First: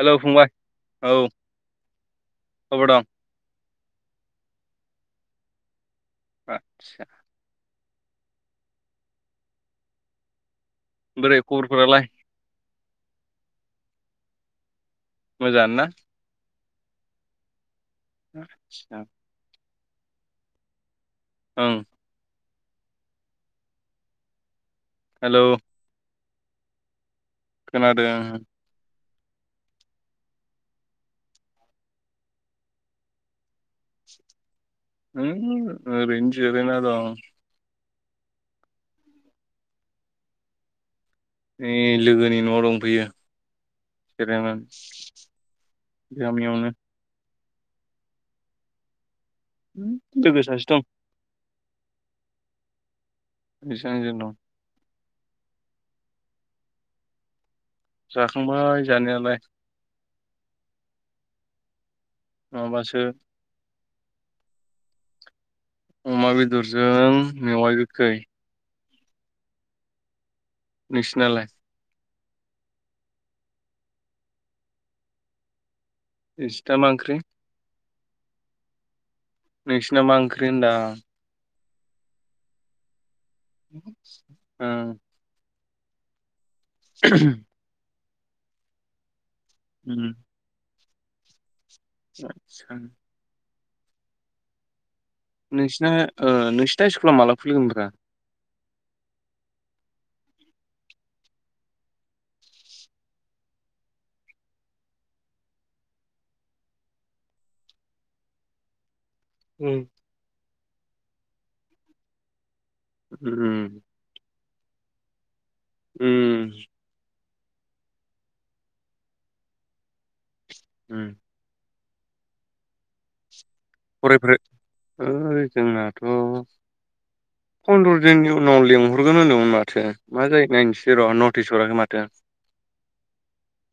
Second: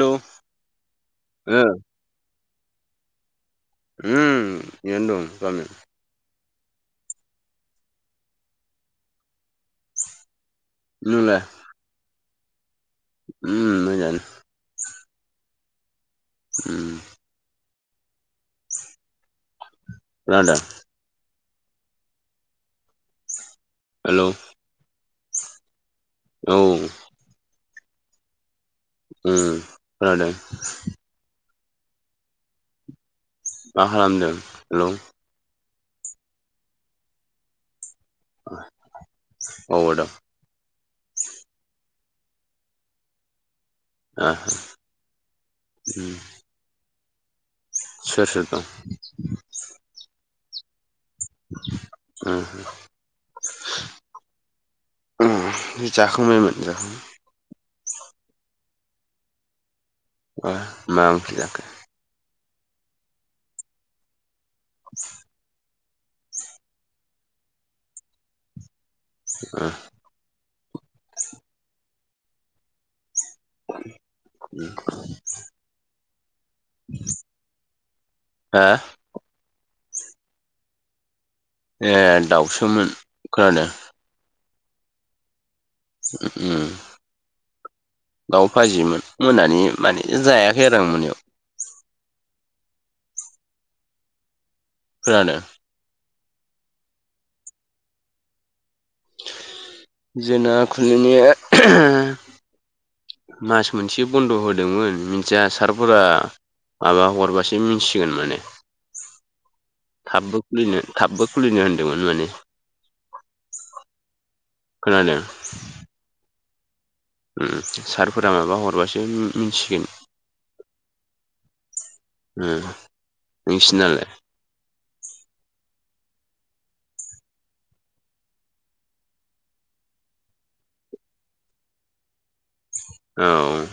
Hello फंबाय औ ओ खबर दं उ जन्द गामि आतसा बोरै खबरफोरालाय? उ न जानो मोजान ना? उम [unintelligible] लान्डा औओं। हेल'। हेल'। औ। खोनादों। उ खोनादों। मा खालामदों? हेलौ रेज जरना दाव औ आदा। ए लोगोनि न'आव दंफैयो। ओ सेर उम गामियावनो सोर सोर दं? लोगो सासो दं। [inaudible] बेसेबांजेन दं? हम जाखांबायमोन। जाखांबाय जानायालाय। [unintelligible] नङाबासो। [inaudible] अमा बेदरजों मेवाइ गोखै। [unintelligible] नोंसिनालाय? [unintelligible] इसिथामा ओंख्रि? हा? नोंसिना मा ओंख्रि होनदां। ए दाउसोमोन खोनादों [unintelligible] उ उ। दाउ फाजिमोन मोनानि माने जायाखै आरो आं मोनायाव। आदसा आदसा। [unintelligible] नोंसिना नोंसिोरथा स्कुलाव माला खुलिगोन ब्रा? जोंना खुलिनाय [unintelligible] मास मोनसे बन्द' होदोंमोन मिन्थिया सारफोरा माबा हरबासो मिथिगोन माने। उम। थाबबो खुलिनो थाबबो खुलिनो होनदोंमोन माने। उ उ। खोनादों? उम। उम सारफोरा माबा हरबासो उ मिथिसिगोन। उम। उम। फरायफोरो ओइ जोंनाथ' फन्द्र' दिननि उनाव लेंहरगोन होनदोंमोन माथो मा जायो नायनोसै र' नटिस हराखै माथो। औ।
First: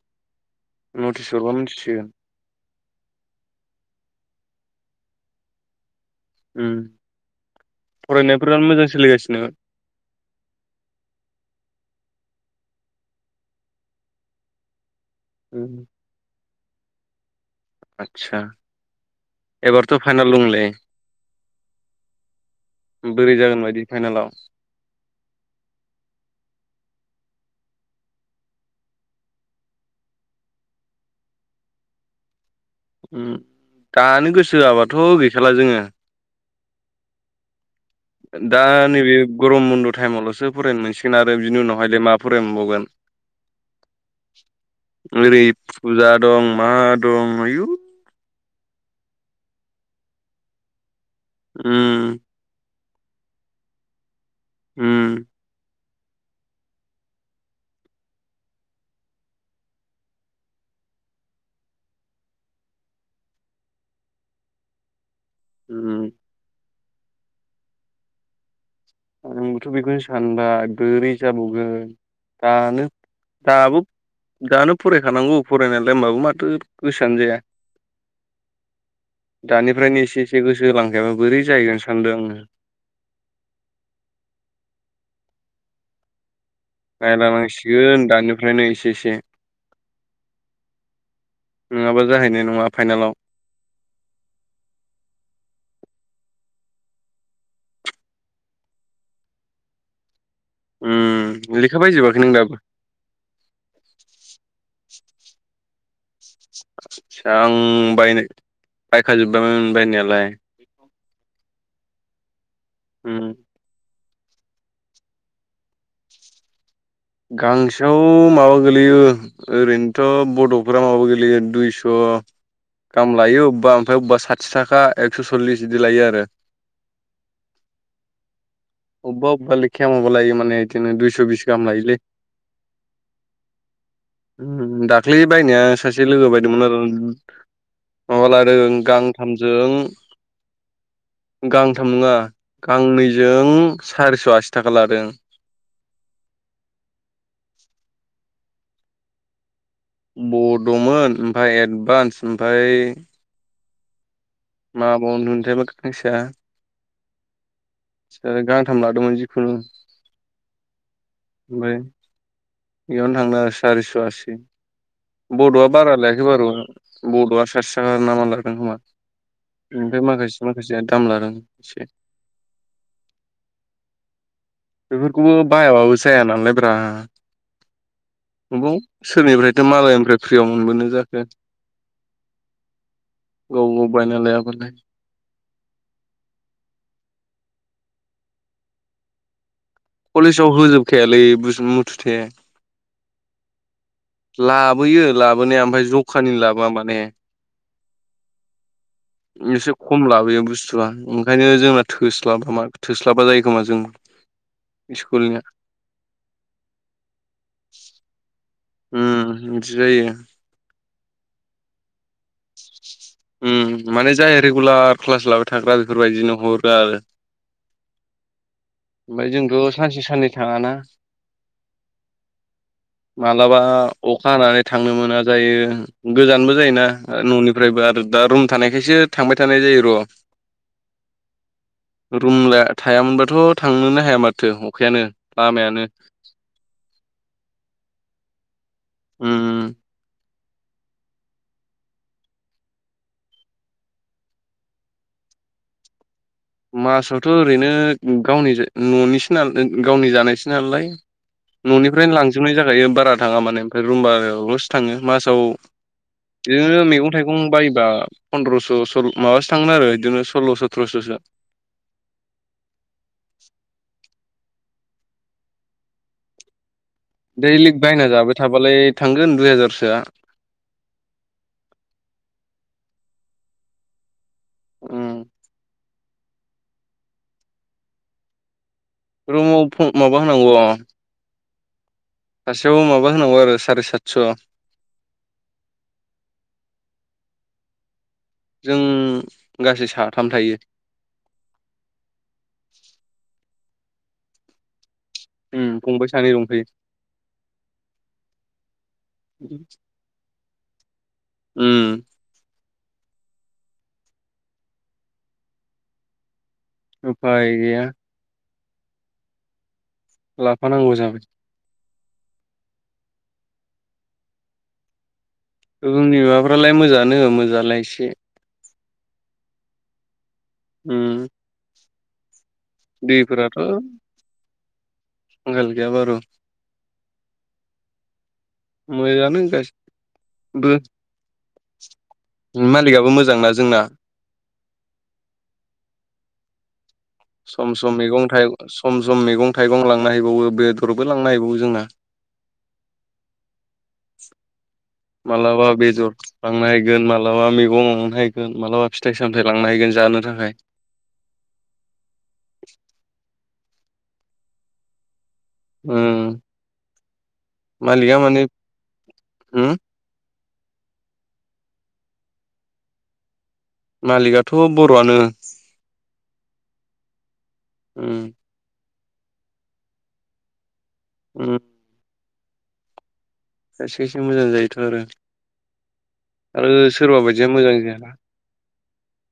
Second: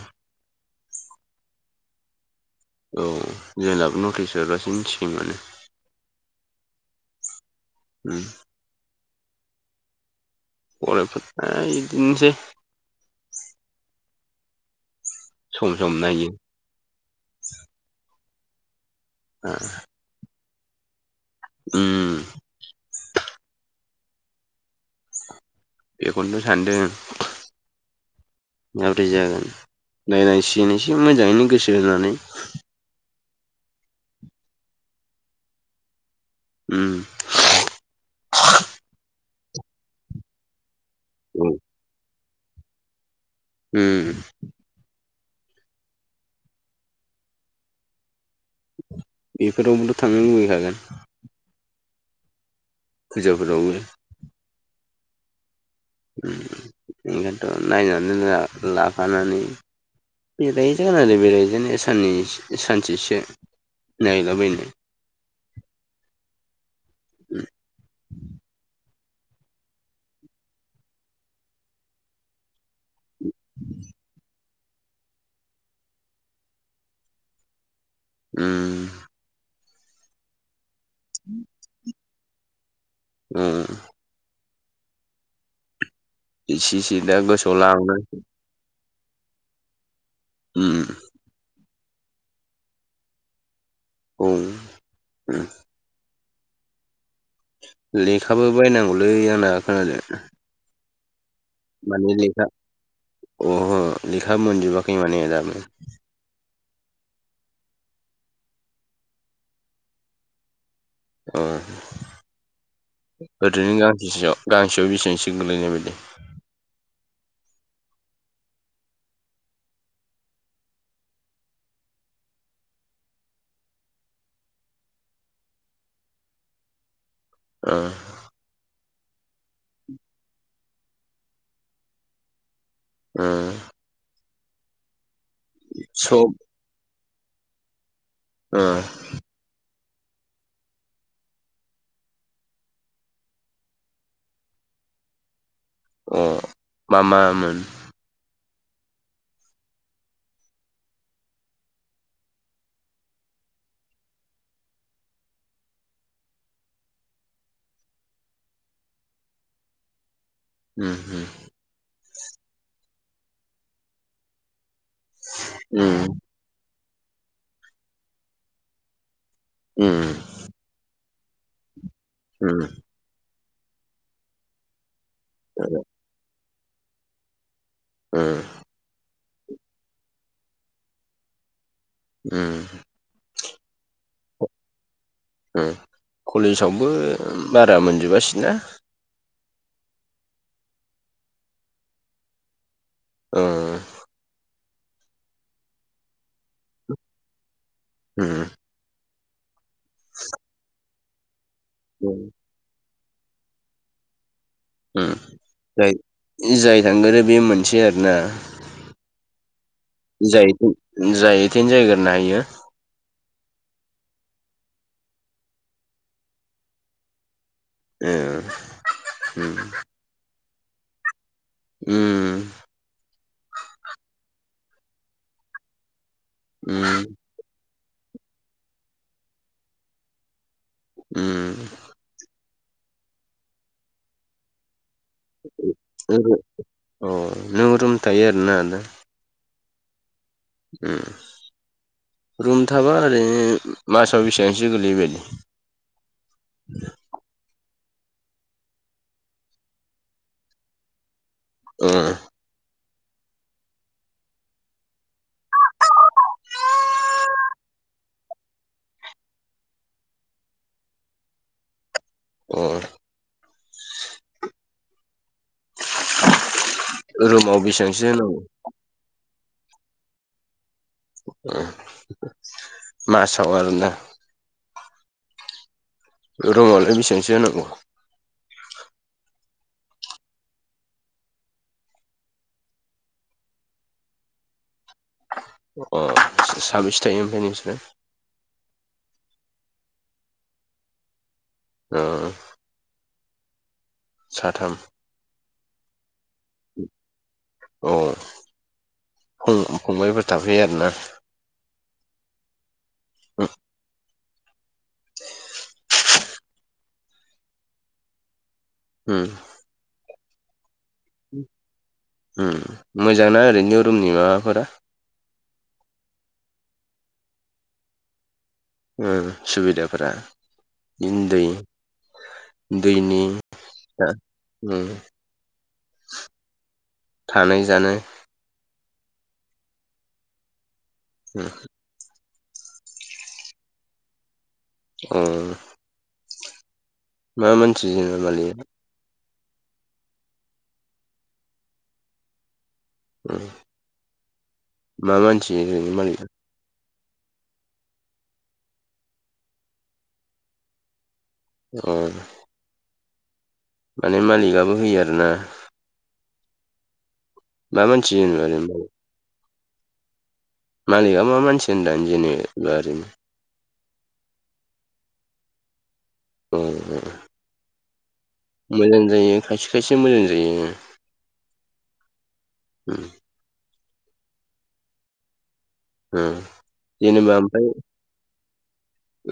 नटिस हरबा मिथिसिगोन। औ जोंनाबो नटिस होबासो मिथिसिगोन माने। उम उम फरायनायफोरानो मोजां सोलिगासिनो? फरायफोरना इदिनोसै उम सम सम नायो। आदसा एबारथ' फाइनाल दंलै। उम। उम बोरै जागोन बायदि फाइनालाव? बेखन्थ' सान्दों माबोरै जागोन। नायनांसिगोन इसे मोजाङैनो गोसो होनानै। उम दानो गोसो होआबाथ' गैखाला जोङो। उम। दा नैबे गरम बन्द' टाइमावल'सो फरायनो मोनसिगोन आरो औ बिनि उनावहायलाय मा फरायमोनबावगोन? उम। ओरै फुजा दं मा दं आयु बेफोरावबोथ' थांनो लुगैखागोन। उम। फुजाफोरावबो। उम। उम ओंखायनोथ' नायनानै ला-लाफानानै बेरायहैजागोन आरो बेरायहैजानाया साननै सानसेसो नायलाबायनो। उम। आंबोथ' बेखौनो सानबाय बोरै जाबावगोन दानो दाबो दानो फरायखानांगौ फरायनायालाय होमबाबो माथो गोसोआनो जाया। उम। दानिफ्रायनो एसे एसे गोसो होलांखायाबा बोरै जाहैगोन सानदों आङो। उम। एसे एसे दा गोसोआव लाबोनो नायलानांसिगोन दानिफ्रायनो एसे एसे। उम। नंङाबा जाहैनाय नंङा फाइनालाव। बुं उम। लेखाबो बायनांगौलै आंना खोनादों? उम। लेखा माने बायजोबाखै नों लेखा दाबो अहो लेखा मोनजोबाखै माने दाबो आसा आं बायनो बायखाजोबबायमोन बायनायालाय। औ, उम ओरैनो गांसेयाव गांसेयाव बेसेबांसो गोलैनाय बायदि? गांसेयाव माबा गोलैयो ओरैनोथ' बड'फोरा माबा गोेलेैयो दुइस' दाम लायो अबेबा ओमफ्राय अबेबा साथि थाखा एक्स' सल्लिस बिदि लायो आरो। ओं। अबेबा अबेबा लेखाया माबा लायो माने बिदिनो दुइस' बिस गाहाम लायोलै। ओं। उम दाख्लै बायनाया सासे सब लोगो बायदोंमोन आरो माबा लादों गां थामजों गांथाम नङा गांनैजों सारिस' आसि थाखा लादों। अ मा मामोन? बड'मोन ओमफ्राय एडभान्स ओमफ्राय मा बावमोनथाय गांसेया गांथाम लादोंमोन जिखुनु। उम उम। ओमफ्राय बेयावनो थांदों आरो सारिस' आसि। बड'आ बारा उम लायाखै बारु बड'आ साथि थाखा नामा लादों खोमा। उम ओमफ्राय माखासे माखासे दाम लादों एसे। उम। बेफोरखौबो उम बायाबाबो जाया नालाय ब्रा। ओं। अबाव सोरनिफ्रायथ' मालायनिफ्राय फ्रियाव मोनबोनो जाखो। उम। गाव गाव बायनालायाबालाय। उम कलेजावबो बारा मोनजोबासै ना। कलेजाव होजोबखायालै बुस मुथुथे। ओं। लाबोयो लाबोनाया ओमफ्राय जखानि लाबोआ माने। उम एसे खम लाबोयो बुस्थुआ ओंखायनो जोंना थोस्लाबा। थोस्लाबा जायो खोमा जों उम स्कुलनिया जाय जाय थांगोरो बे मोनसे आरोना? उम बिदि जायो। जाय एतेन जाय एतेन जायग्रोनो हायो। उम माने जाय रेगुलार क्लास लाबाय थाग्रा बेफोरबायदिनो हरो आरो। ओ ओमफ्राय उम जोंथ' सानसे साननै थांङाना उम। माब्लाबा अखा हानानै थांनो मोना जायो। गोजानबो जायोना उम न'निफ्रायबो आरो दा रुम थानायखायसो थांबाय थानाय जायो र'। उम रुम लाया थायामोनबाथ' थांनोनो हाया माथो अखायानो। लामायानो। ओहो अ नों रुम थायो आरोना नोंथां? उम उम। उम रुम थाबा ओरैनो मासाव बेसेबांसो गोलैयोबायदि? मासावथ' ओरैनो गावनि न'निसो नाला गावनि जानायसो नालाय। ओ न'निफ्रायनो लांजोबनाय जाखायो बारा थाङा माने ओमफ्राय रुमबारावल'सो थाङो। मासाव जोङो मैगं थाइगं बायोबा पन्द्रस' सल' माबासो थांगोन आरो बिदिनो सल्ल' सथ्र'स'सो। अ। [inaudible] दैलिग बेसेबांसो बायना जाबाय होनांगौ थाबालाय थांगोन दुइ हाजारसोआ। ओं मासाव आरोना? ओम। रुमावलाय बेसेबांसो होनांगौ? रुमाव फ माबा होनांगौ। अ सासेयावबो माबा होनांगौ आरो साराय सातस'। अ साबैसे थायो ओमफ्राय नोंसोरो? जों गासै साथाम थायो। ओ। साथाम। उम फंबाय सानै दंफैयो। अ फं-फंबायफोर थाफैयो आरोना। उम। उम उफाय गैया। ओम। लाफानांगौ जाबाय। ओम मोजां ना ओरैनो रुमनि माबाफोरा? रुमनि माबाफ्रालाय मोजाङानो मोजालाय एसे। ओ सुबिदाफोरा इनि दै। दैनि दैफोराथ' [unintelligible] ओम आंखाल गैया बारु थानाय जानाय मोजाङानो गासिबो। होम। मालिकआबो मोजांना जोंना। अ। मा सम मानसि सम जेनेबा मैगं मालिकआ थगं, सम सम मैगं थाइगं लांना हैैबावो बेदरबो लांना हैबावो जोंना। हम। मालाबा ओरैनो बेदर मालिकआ लांना हैगोन, मालाबा मैगं लांहैगोन, मालाबा फिथाइ सामथाय लांन हैगोन जानो थाखाय। अम। माने मालिकआबो होयो आरोना? ओं मा मानसि मालिका माने, जेनेबा ओरैनो हो? मालिकआ मा मानसि होनदों जेनेबा ओरैनो मालिकआाशथ' बर'आनो। अम अम। ओम। मोजां जायो खायसे खायसे मोजां जायो। उम। उम। खायसे खायसे मोजां जायोथ' आरो। उम आरो सोरबा जेनेबा बायदिया ओमफ्राय मोजां जायाना।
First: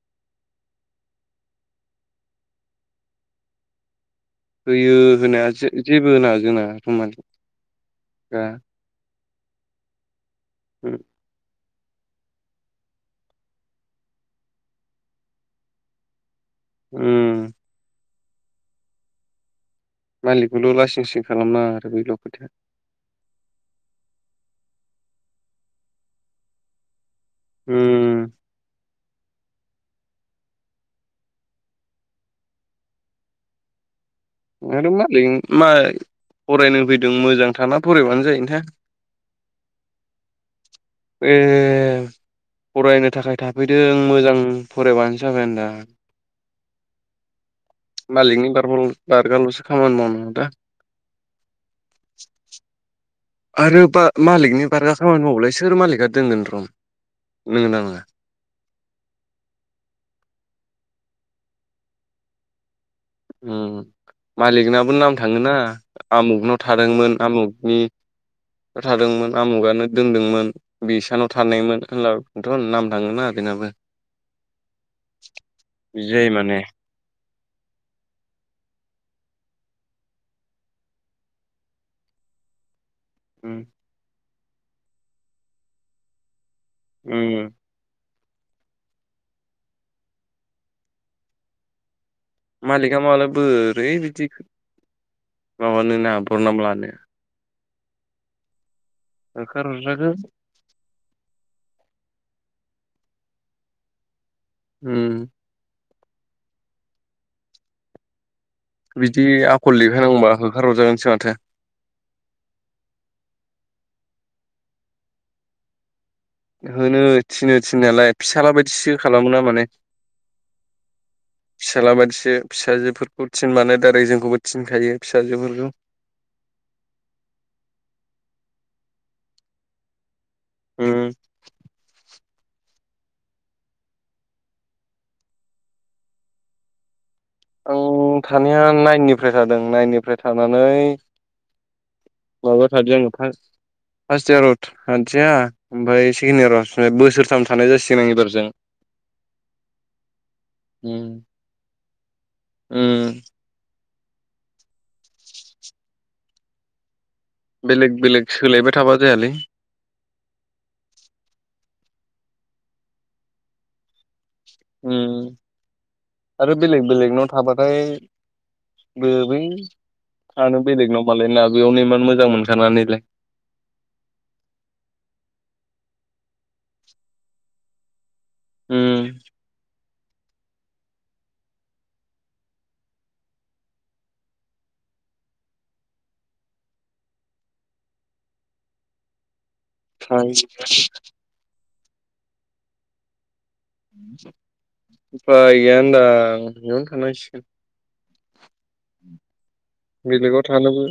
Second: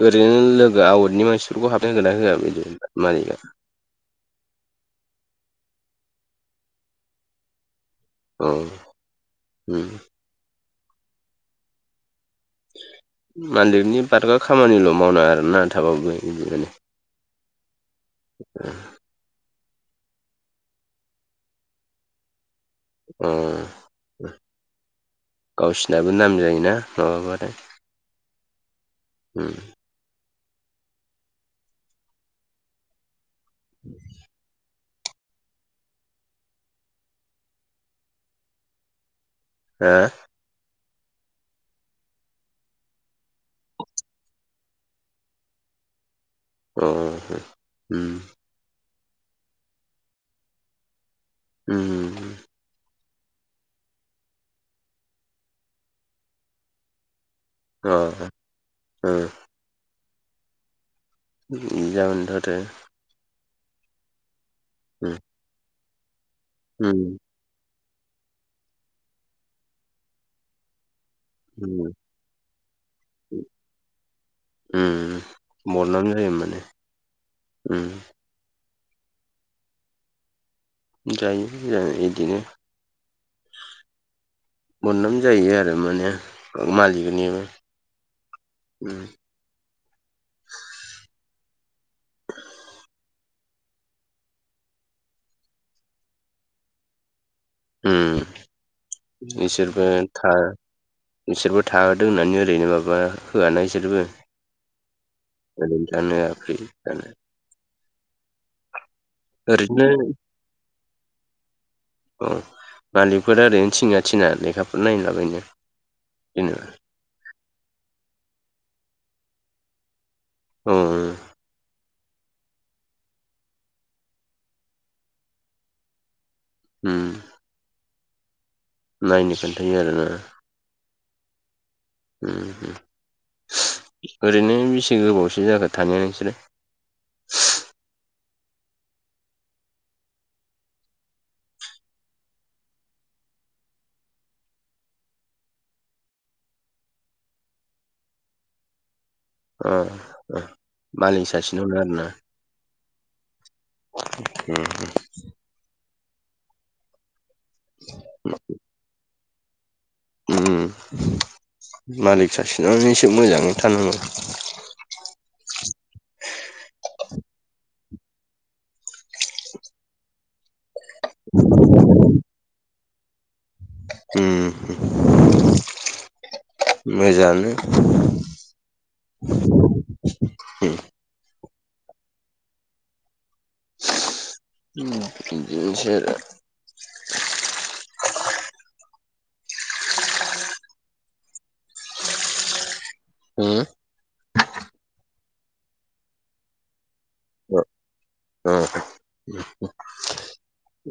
ओरैनो लोगो आवटनि मानसिफोरखौ हाबनो गोना होआ बिदि मालिकआ? होयो होनाया जे-जेबो होना जोंना रुम मा अ ओम। उम। मालिकनि बारगा खामानिल' मावनाङा आरोना थाबाबो बिदिनो। ओम। [unintelligible] मालिकखौल' लासिं लासिं खालामनाङा आरो बेल' खोथाया अ गावसिनाबो नाम जायोना माबाबाथाय। ओम उम दाथ' मालिक मा फरायनो फैदों मोजां थाना फरायबानो जायोना हा ए फरायनो थाखाय थाफैदों मोजां फरायबानो जाबाय आदा अ उम मलिकनि बार बारगार'सो खामानि मावनांगौ दा उम आरो बा मालिकनि बारगा खामानि मावलाय सोर मालिकआ दोनगोन रुम अ जागोन थ' आरो मालिकनाबो नाम थाङोना आमुगनाव उम थादोंमोन आमुगनि खोथादोंमोन आमुगानो दोनदोंमोन बिसानाव थानायमोन उम होनब्लाथ' नाम थाङोना उम बेनाबो उम बरनाम जायो माने उम जायो जों इदिनो उम बोदनाम जायो आरो माने मालिकनिबो उम उ द मालिका माब्ला बोरै बिदि माबानोना बरनाम लानो उ होखार इसोरबो हरजागोन थार इसोरबो थादों होननानै ओरैनो माबा होआ ना इसोरबो ओम गो जानो बिदि आखल ओरैनो लिरखायनांगौबा हो होखारहरजागोनसो माथो औ मालिकफोर ओरैनो थिनोना थिना लेखाफोर नायनोलाबायनो होनो थिनो थिननायलाय फिसाला बायदिसो खालामो ना माने ओम फिसाला बायदिसो फिसाजोफोरखौ थिन मानो दारै जोंखौबो थिनखायो फिसाजोफोरखौ ओम नायनो खोन्थायो आरोना होम ओरैनो बेसे गोबावसो जाखो थानाया नोंसोरो आं थानाया नाइननिफ्राय थादों नाइननिफ्राय थानानै माबा थादों फासत फार्स्ट इयाराव थथिया ओमफ्राय सेकेण्ड इयाराव बोसोरथाम थानाय जासिगोन आं एबारजों अ उम मालिक सासेनावनो आरोना उम उम बेलेग बेलेग सोलायबाय थाबा जायालै मालिक सासेनावनो एसे मोजाङै थानांगौ आरो बेलेग बेलेगनाव थाबाथाय गोबै थानो बेलेगनाव मालाय ना बेयावनो इमान मोजां मोनखानानैलाय ओम मोजानो उम [unintelligible] दिस [unintelligible] हो उपाय गैया होनदां न'वावनो थांनांसिगोन अ अ बेलेगाव थानोबो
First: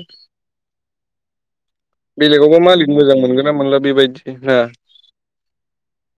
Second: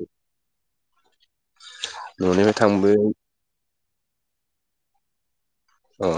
न'निफ्राय बेलेगावबा मालिक थांबो मोजां मोनगोन ना मोनला बेबायदि ना अ